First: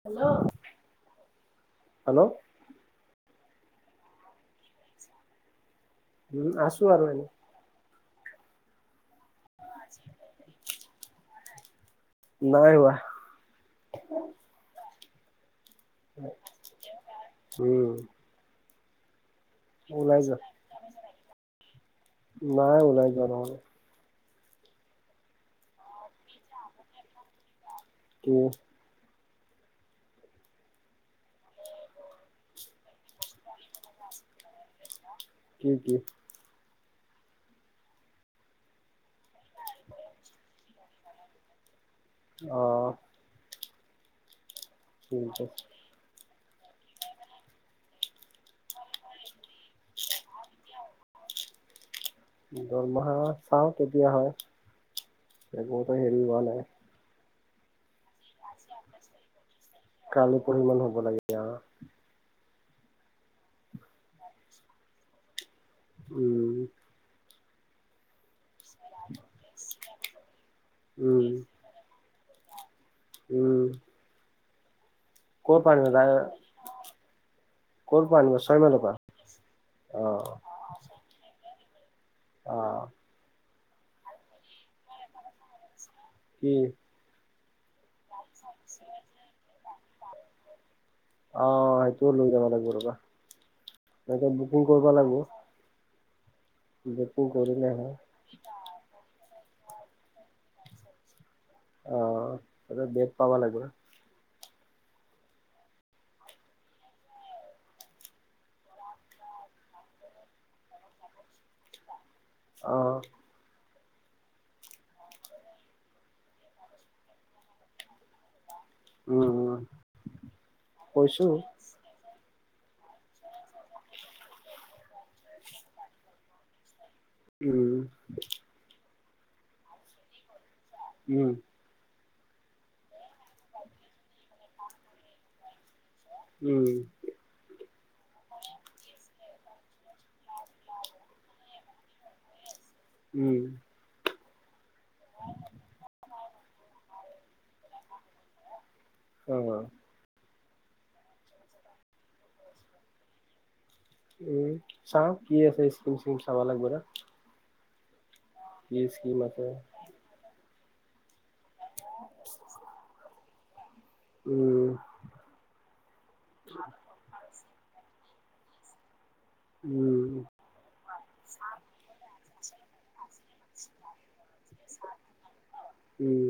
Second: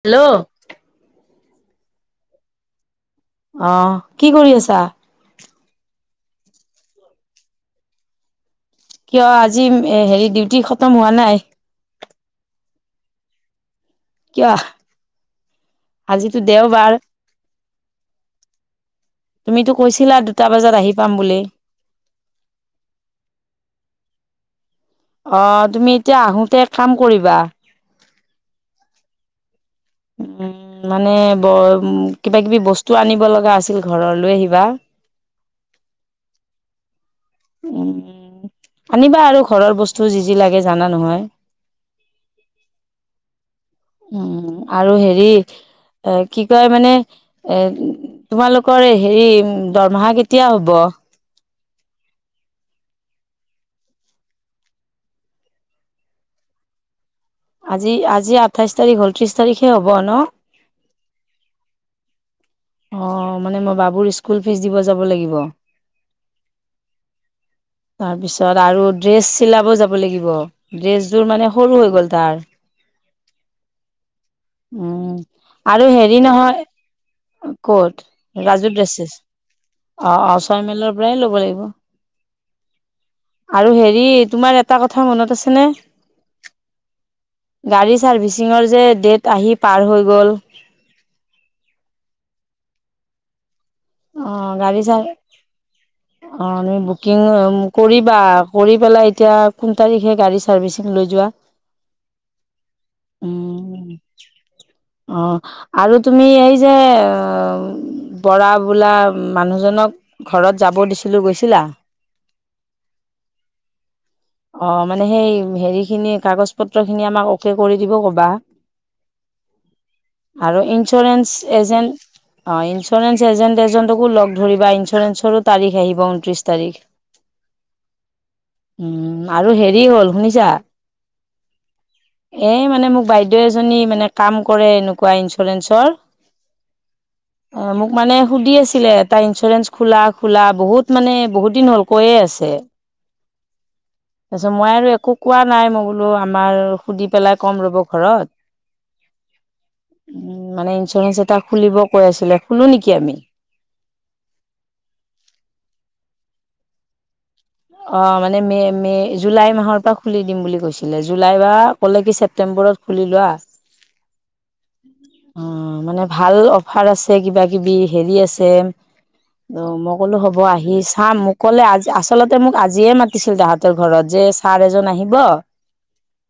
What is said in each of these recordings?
Hello hello আহ কি কৰি আছা উম আছো আৰু এনেই কিয় আজি ম হেৰি ডিউটি খতম হোৱা নাই নাই হোৱা কিয় আজিতো দেওবাৰ। উম তুমিতো কৈছিলা ওলাই দুটা যোৱা বজাত আহি পাম বুলি। নাই ওলাই যোৱা নহলে অঁ, তুমি এতিয়া আহোতে এক কাম কৰিবা? কি? উম মানে ব উম কিবা কিবি বস্তু আনিব লগা আছে আছিল ঘৰৰ লৈ আহিবা। কি কি? উম আনিবা আৰু ঘৰৰ বস্তু যি যি লাগে জানা নহয়? অহ। উম আৰু হেৰি এ কি কয় মানে এ তোমালোকৰ হেৰি দৰমহা কেতিয়া হ'ব? দৰমহা চাওঁ কেতিয়া হয়। এত হেৰি হোৱা নাই। আজি আজি আঠাইশ তাৰিখ হল ত্ৰিশ তাৰিখ কালি পৰিসি মান হ'ব লাগে দিয়া। অঁ, মানে মই বাবুৰ স্কুল ফিজ দিব যাব লাগিব। উম। তাৰপিছত আৰু ড্ৰেছ চিলাব যাব লাগিব উম ড্ৰেছযোৰ মানে সৰু হৈ গ'ল তাৰ। উম। উম ক'ৰ পৰা আৰু আনিবা হেৰি নহয় ক'ৰ ক'ত পৰা আনিবা ৰাজু ছয়মাইলৰ পৰা ড্ৰেছেছ অ অঁ, অঁ চয় মেলৰ পৰাই ল'ব লাগিব। অ। আৰু হেৰি তোমাৰ এটা কথা মনত আছেনে? কি গাড়ী চাৰ্ভিচিঙৰ যে ডেট আহি পাৰ হৈ গ'ল আহ সেইটোও লৈ যাব লাগিব ৰবা এনে বুকিং কৰিব লাগিব অ তুমি বুকিং কৰিবা কৰি পেলাই এতিয়া কোন তাৰিখে গাড়ী চাৰ্ভিচিং লৈ যোৱা আহ তাতে ডেট পাব লাগিব না উম, অ আৰু তুমি এই যে বৰা বোলা মানুহজনক ঘৰত যাব দিছিলো গৈছিলা অহ অ মানে সেই হেৰি খিনি কাগজ পত্ৰ খিনি আমাক অকে কৰি দিব কবা উম উম আৰু কৈছো ইঞ্চুৰেঞ্চ এজেণ্ট অ ইঞ্চুৰেঞ্চ এজেণ্ট এজনকো লগ ধৰিবা ইঞ্চুৰেঞ্চৰো তাৰিখ আহিব ঊনত্ৰিশ তাৰিখ উম উম আৰু হেৰি হ'ল শুনিছা উম। এ মানে মোক বাইদেউ এজনী মানে কাম কৰে এনেকুৱা ইঞ্চুৰেঞ্চৰ উম। অ মোক মানে সুধি আছিলে তাৰ ইঞ্চুৰেঞ্চ খোলা খোলা বহুত মানে বহুত দিন হ'ল কৈয়ে আছে। উম। তাছত মই আৰু একো কোৱা নাই মই বোলো আমাৰ সুধি পেলাই কম ৰ'ব ঘৰত। অ। উ মানে ইঞ্চুৰেঞ্চ এটা খুলিব কৈ আছিলে খুলো নেকি আমি? উম চা কি আছে স্কিম চিম চাব লাগব ৰা অ মানে মে মে জুলাই মাহৰ পৰা খুলি দিম বুলি কৈছিলে। জুলাই বা ক'লে কি ছেপ্টেম্বৰত খুলি লোৱা উম অ মানে ভাল অফাৰ আছে কিবা কিবি হেৰি আছে। অ মই কলো উম হ'ব আহি চাম মোক ক'লে আজি আছ আচলতে মোক আজিয়ে মাতিছিল তাহাঁতৰ ঘৰত যে চাৰ এজন আহিব উম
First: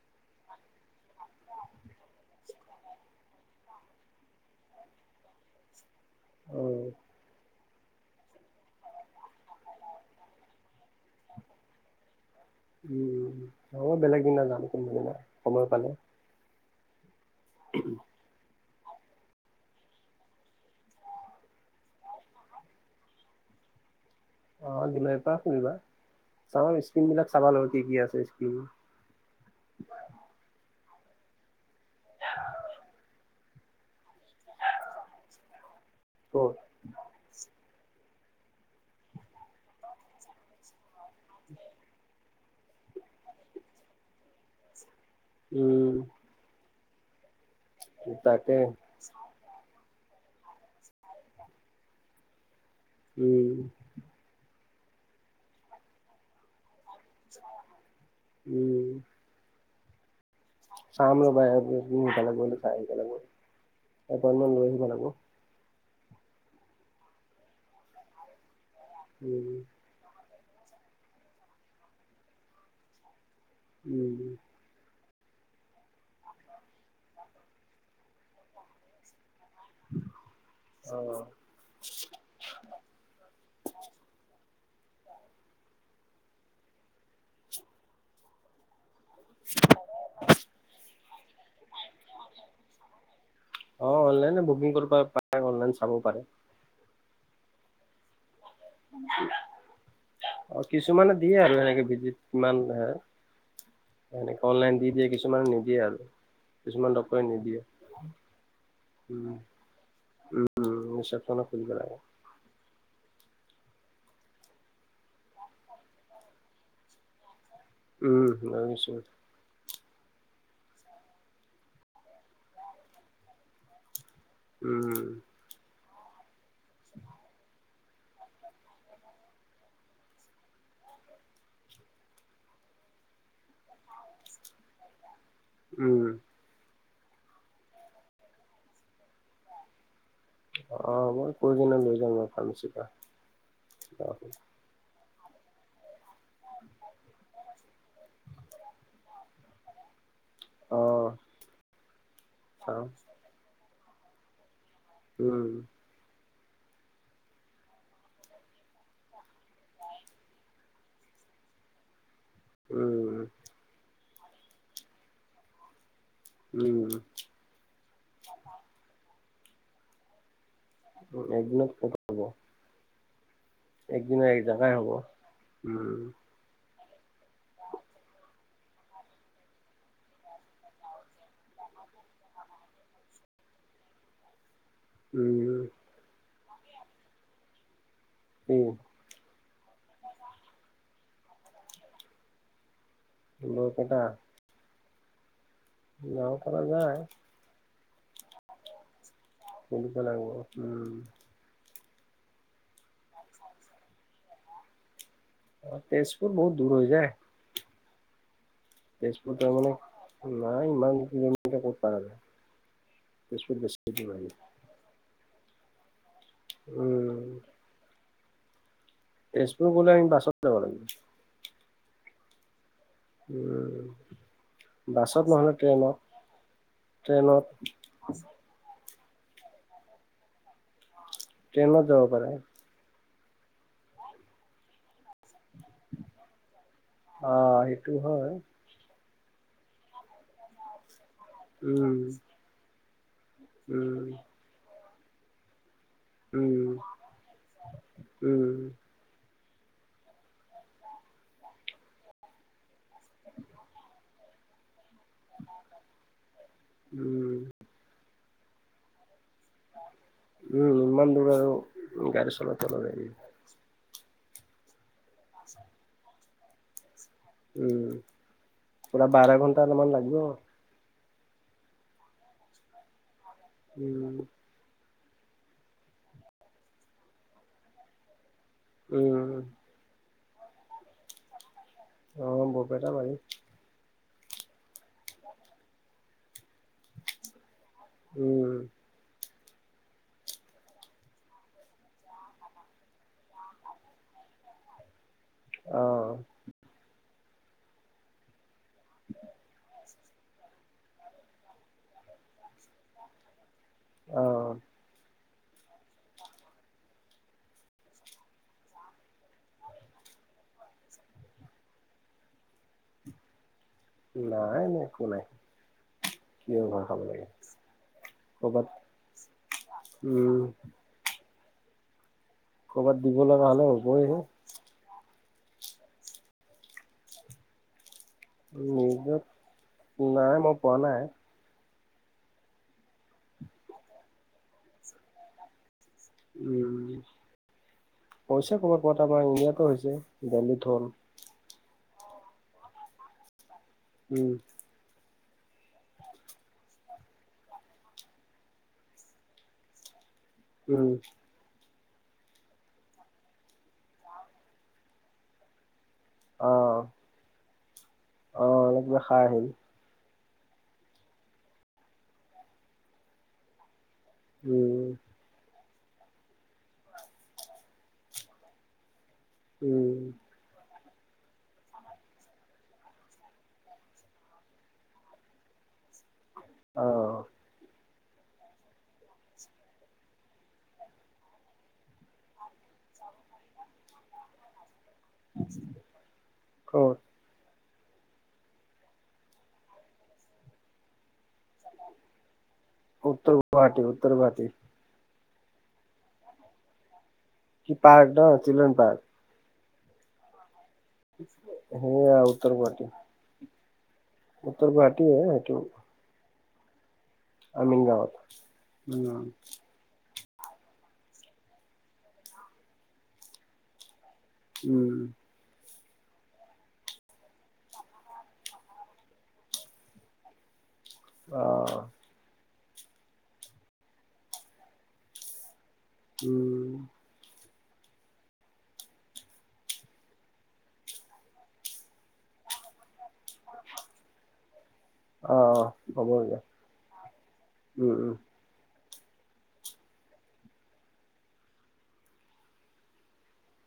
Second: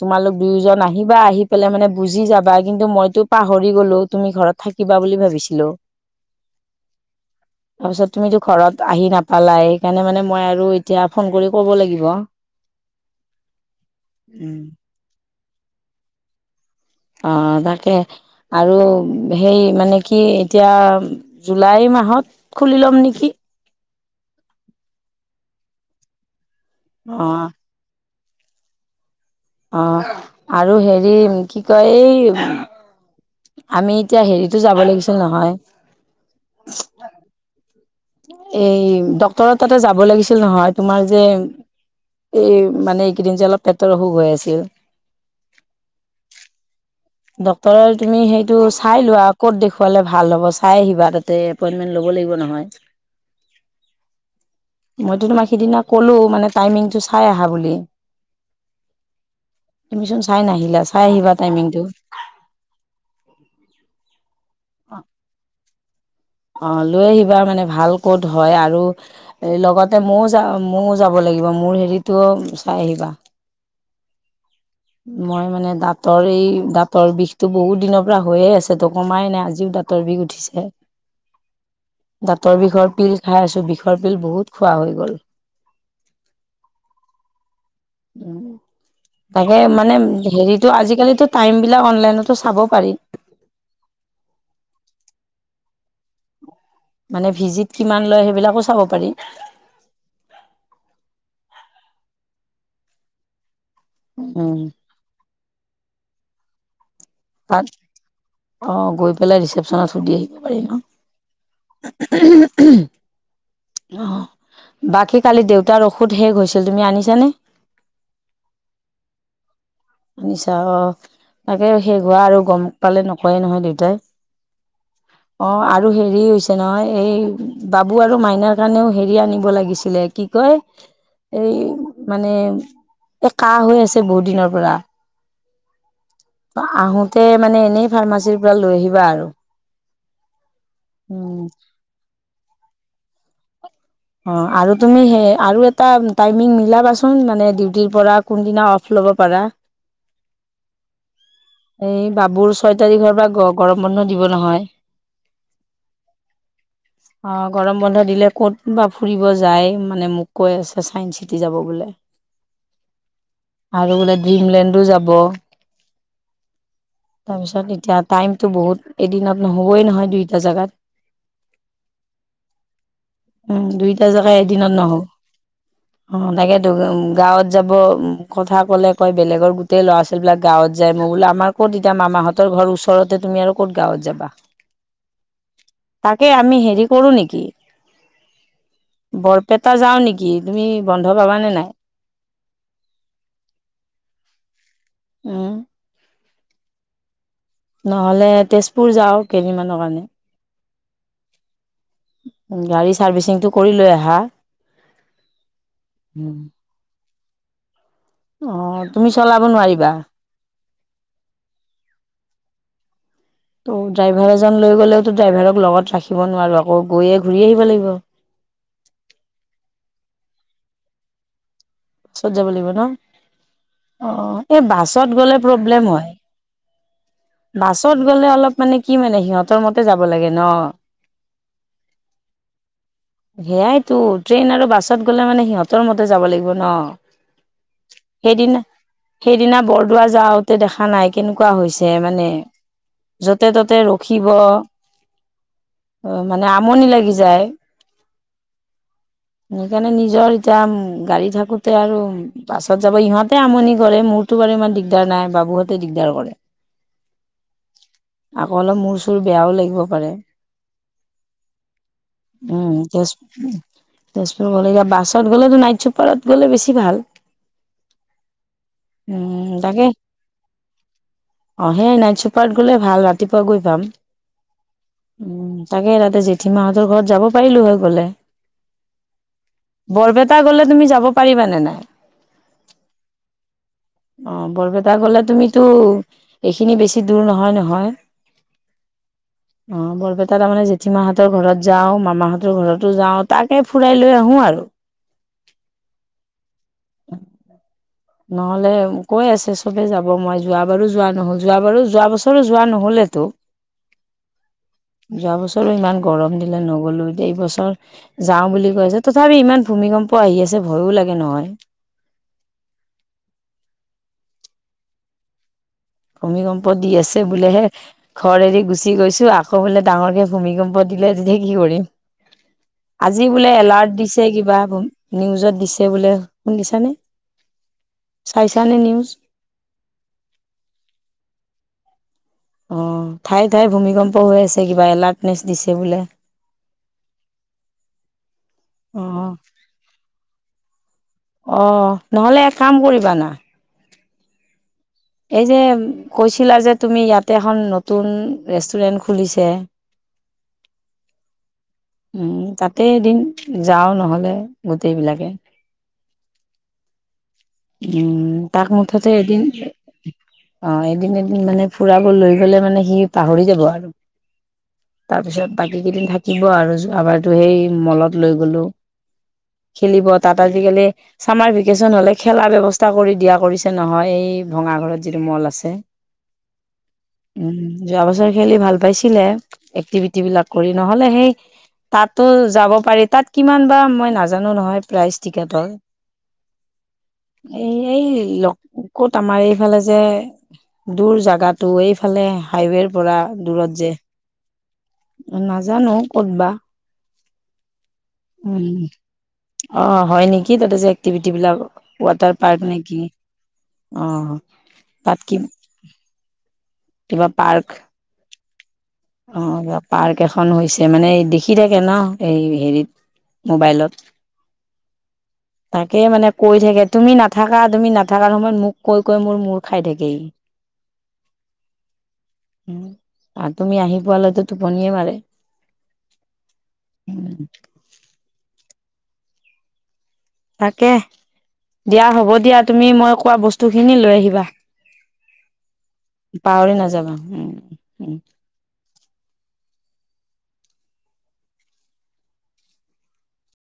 তোমালোক দুয়োজন আহিবা আহি পেলাই মানে বুজি যাবা কিন্তু মইতো পাহৰি গলো তুমি ঘৰত থাকিবা বুলি ভাবিছিলো। অ তাৰপিছত তুমিতো ঘৰত আহি নাপালাই সেইকাৰণে মানে মই আৰু এতিয়া ফোন কৰি ক'ব লাগিব। উম হব বেলেগ দিনা জাম [unintelligible] সময় পালে। অ তাকে। আৰু সেই মানে কি এতিয়া জুলাই মাহত খুলি ল'ম নেকি? [unintelligible] অ বেলেগ এটা শুনিবা, চাবা স্কিন অ বিলাক চাবা লাগব কি কি আছে। [inaudible] অ', আৰু হেৰি কি কয় এই আমি এতিয়া হেৰিটো যাব লাগিছিল নহয়। ক'ত এই ডক্তৰৰ তাতে যাব লাগিছিল নহয়, তোমাৰ যে এই মানে এইকেইদিন যে অলপ পেটৰ অসুখ হৈ আছিল। উম। ডক্টৰে আৰু তুমি তাকে সেইটো চাই লোৱা ক'ত দেখুৱালে ভাল হ'ব চাই আহিবা তাতে এপইণ্টমেণ্ট ল'ব লাগিব নহয়। উম। মইতো তোমাক সিদিনা ক'লো মানে টাইমিং চাই আহা বুলি, উম তুমি চোন চাই নাহিলা, চাই চাম আহিবা ৰ'বা টাইমিংটো। [unintelligible] অ', লৈ আহিবা মানে ভাল ক'ত হয় আৰু লগতে মওঁ [unintelligible] মওঁ যাব লাগিব মোৰ হেৰিটোও চাই আহিবা। উম। মই মানে দাঁতৰ এই দাঁতৰ বিষটো বহুত দিনৰ পৰা হৈয়ে আছে ত' কমাই নাই আজ যি দাঁতৰ বিষ উঠিছে অ দাঁতৰ বিষৰ পিল খাই আছো বিষৰ পিল বহুত খোৱা হৈ গ'ল। তাকে মানে হেৰিটো আজিকালিতো টাইমবিলাক অনলাইনতো চাব পাৰি। অ', অনলাইনত বুকিং কৰবা পাৰে, অনলাইন চাব পাৰে। ভিজিত কিমান লয় সেইবিলাকো। চাব পাৰি অ', কিছুমানে দিয়ে আৰু এনেকে ভিজিত কিমান হয়। উম অনলাইন দি দিয়ে, কিছুমানে নিদিয়ে আৰু কিছুমান ডক্তৰ নিদিয়ে। তাত অ', গৈ পেলাই ৰিচেপশচনত সুধি আহিব পাৰিম ন'। ৰিচেপশ্যনত সুধিব লাগে। অ', বাকী কালি দেউতাৰ ঔষধ শেষ হৈছিল, তুমি আনিছানে? উম্, আনিছোঁ। নিছা অ', তাকে শেষ হোৱা আৰু গম পালে নকয়েই নহয় দেউতাই। উম অ', আৰু হেৰি হৈছে নহয়, এই বাবু আৰু মাইনাৰ কাৰণেও হেৰি আনিব লাগিছিলে, কি কয়? এই মানে, এ' কাহ হৈ আছে বহুত দিনৰ পৰা৷ উম৷ আহোতে মানে এনেই ফাৰ্মাচীৰ পৰা লৈ আহিবা আৰু। অ', মই উম, কৈ কিনে লৈ যাম বাৰু ফাৰ্মাচীৰ পৰা৷ অ', আৰু তুমি সেই আৰু এটা টাইমিং মিলাবাচোন মানে ডিউটিৰ পৰা কোনদিনা অফ ল'ব পাৰা৷ অ', এই বাবুৰ ছয় চাম তাৰিখৰ পৰা গৰম বন্ধ দিব নহয়৷ উম৷ অ', গৰম বন্ধ দিলে ক'ত বা ফুৰিব যায়, মানে মোক কৈ আছে, ছাইন চিটি যাব বোলে৷ উম আৰু বোলে ড্ৰিমলেণ্ডো যাব৷ উম তাৰ পিছত এতিয়া টাইমতো বহুত, এদিনত নহ'বই নহয় দুইটা জোগাত৷ এদিনত ক'ত হ'ব! উম, দুইটা একদিনৰ জেগা এক জাগাই এদিনত হ'ব নহ'ব, উম অ' তাগে গাঁৱত যাব, কথা ক'লে কয় বেলেগৰ গোটেই ল'ৰা ছোৱালীবিলাক গাঁৱত যায়৷ মই বোলো আমাৰ ক তিতা মামাহঁতৰ ঘৰ ওচৰতে তুমি আৰু ক'ত গাঁৱত যাবা? উম৷ এ আমি হেৰি কৰো নেকি? উম বৰপেটা যাওঁ নেকি তুমি বন্ধ পাবানে নাই? বৰপেটা? উম যাব পৰা যায়। নহলে তেজপুৰ যাও কেইদিনমানৰ সুধিব কাৰণে। লাগিব উম গাড়ী চাৰ্ভিচিংটো কৰি লৈ আহা। অ তেজপুৰ বহুত দূৰ হৈ যায়। অ তুমি চলাব তেজপুৰত নোৱাৰিবা মানে নাই ইমান কিলোমিটাৰ ক'ত পাৰা যাব ড্ৰাইভাৰ এজন লৈ গলেওতো ড্ৰাইভাৰক লগত ৰাখিব নোৱাৰো আকৌ গৈয়ে উম ঘূৰি আহিব লাগিব। তেজপুৰ গলে আমি বাচাত যাব লাগিব। ক'ত যাব লাগিব ন, উম অ অ এ বাছত গলে নহ'লে প্ৰব্লেম ট্ৰেইনত হয় ট্ৰেইনত বাছত গ'লে অলপ মানে কি মানে সিহঁতৰ মতে যাব লাগে ন ট্ৰেইনত যাব পাৰে সেয়াইতো ট্ৰেইন আৰু বাছত গ'লে মানে সিহঁতৰ মতে যাব লাগিব ন অ সেইটো হয় সেইদিনা সেইদিনা বৰদোৱা যাওতে দেখা নাই কেনেকুৱা হৈছে উম মানে য'তে ত'তে উম ৰখিব অ মানে উম আমনি লাগি যায় উম সেইকাৰণে নিজৰ যাম গাড়ী থাকো তে আৰু পাছত যাব ইহঁতে আমনি কৰে মোৰতো বাৰু ইমান দিগ দিগদাৰ নাই বাবুহঁতে দিগদাৰ কৰে উম আকৌ অলপ মোৰ চোৰ বেয়াও লাগিব পাৰে উম ইমান দূৰ আৰু গাড়ী চলাব উম নোৱাৰি তেজ তেজপুৰ গলে এতিয়া বাছত গ'লেতো নাইট চুপাৰত গ'লে বেছি ভাল উম পুৰা বাৰ উম ঘন্টা তাকে মান লাগিব অ সেই নাইট চুপাৰত গলে ভাল, ৰাতিপুৱা গৈ পাম। উম উ তাকে তাতে জেঠী মাহঁতৰ ঘৰত, যাব পাৰিলো হৈ গলে। উম। বৰপেটা গ'লে তুমি যাব পাৰিবানে নাই? অ বৰপেটা পাৰি। অ বৰপেটা গলে তুমিতো এইখিনি বেছি দূৰ নহয় নহয়। উম হয়। অ বৰপেটা তাৰ মানে জেঠী মাহঁতৰ ঘৰত যাও মামাহঁতৰ ঘৰতো যাও তাকে ফুৰাই লৈ। আহো আৰু, অহ। নহলে কৈ আছে চবে যাব। হব, মই যোৱা বাৰু যোৱা নহল যোৱা বাৰু যোৱা বছৰো যোৱা নহলেতো। অহ। যোৱা বছৰো ইমান গৰম দিলে নগলো। এতিয়া এইবছৰ যাও বুলি কৈছে, তথাপি ইমান ভূমিকম্প, প আহি আছে ভয়ো লাগে নহয়। নাই নাই, একো নাই। কিয় ভূমিকম্প ভয় দি খাব আছে লাগে বোলেহে, ঘৰ এৰি কৰ'বাত গুচি গৈছো। আকৌ বোলে ডাঙৰকে উম ভূমিকম্প দিলে যে থাক। কি কৰিম, কৰ'বাত দিব আজি লগা বোলে হ'লে এলাৰ্ট হ'বই দিছে কিবা। নিউজত দিছে বোলে শুনিছানে? চাইছানে নিউজ নিউজত নাই মই পোৱা নাই। অ ঠায়ে ঠায়ে ভূমিকম্প হৈ আছে। কিবা এলাৰ্টনেচ দিছে বোলে। উম পইচা কমাত কোৱা ত আমাৰ অ', ইণ্ডিয়াতো হৈছে দেল্লীত হ'ল। অ নহ'লে এক কাম কৰিবা না। উম। এই যে কৈছিলা যে তুমি, ইয়াতে এখন নতুন ৰেষ্টুৰেন্ট খুলিছে। [inaudible] উম। উম, তাতে এদিন যাওঁ নহ'লে গোটেইবিলাকে। অ। উম, অ তাক কিবা মুঠতে খাই এদিন আহিল অ এদিন, এদিন মানে ফুৰাব লৈ গলে মানে, সি পাহৰি যাব আৰু। উম তাৰপিছত বাকী কেইদিন থাকিব আৰু, যোৱা বাৰতো সেই মলত লৈ গলো। উম খেলিব তাত আজিকালি চামাৰ ভেকেচন হলে খেলা ব্যৱস্থা কৰি দিয়া কৰিছে নহয়, এই ভঙাঘৰত যিটো মল আছে। অ। উম যোৱা বছৰ খেলি ভাল পাইছিলে, এক্টিভিটি বিলাক কৰি, নহলে সেই তাতো যাব পাৰি, তাত কিমান বা মই নাজানো নহয়। প্ৰাইজ টিকেটৰ অ এই ল ক'ত আমাৰ এইফালে যে, দূৰ জাগাত টো এইফালে হাইৱেৰ পৰা উত্তৰ দূৰত গুৱাহাটী যে। উত্তৰ গুৱাহাটী নাজানো ক'ত বা। কি পাৰ্ক ন, উম চিলড্ৰেন পাৰ্ক? অ হয় নেকি, তাতে যে এক্টিভিট বিলাক সেয়া ৱাটাৰ উত্তৰ পাৰ্ক গুৱাহাটী নিকি। অ উত্তৰ গুৱাহাটীয়ে তাত কি সেইটো কিবা পাৰ্ক আমিন গাঁৱত। উম অ পাৰ্ক এখন হৈছে মানে দেখি থাকে ন এই হেৰিত মোবাইলত। উম। তাকে মানে কৈ থাকে তুমি নাথাকা তুমি নাথাকাৰ সময়ত মোক কৈ কৈ মোৰ মূৰ খাই থাকে ই। [inaudible] অহ। উ আৰু তুমি আহি পোৱালৈতো টোপনিয়ে মাৰে। উম। [unintelligible] তাকে দিয়া হ'ব দিয়া তুমি মই কোৱা বস্তু খিনি লৈ আহিবা। অ হ'ব দিয়া পাৱৰি নাযাবা, উম উম।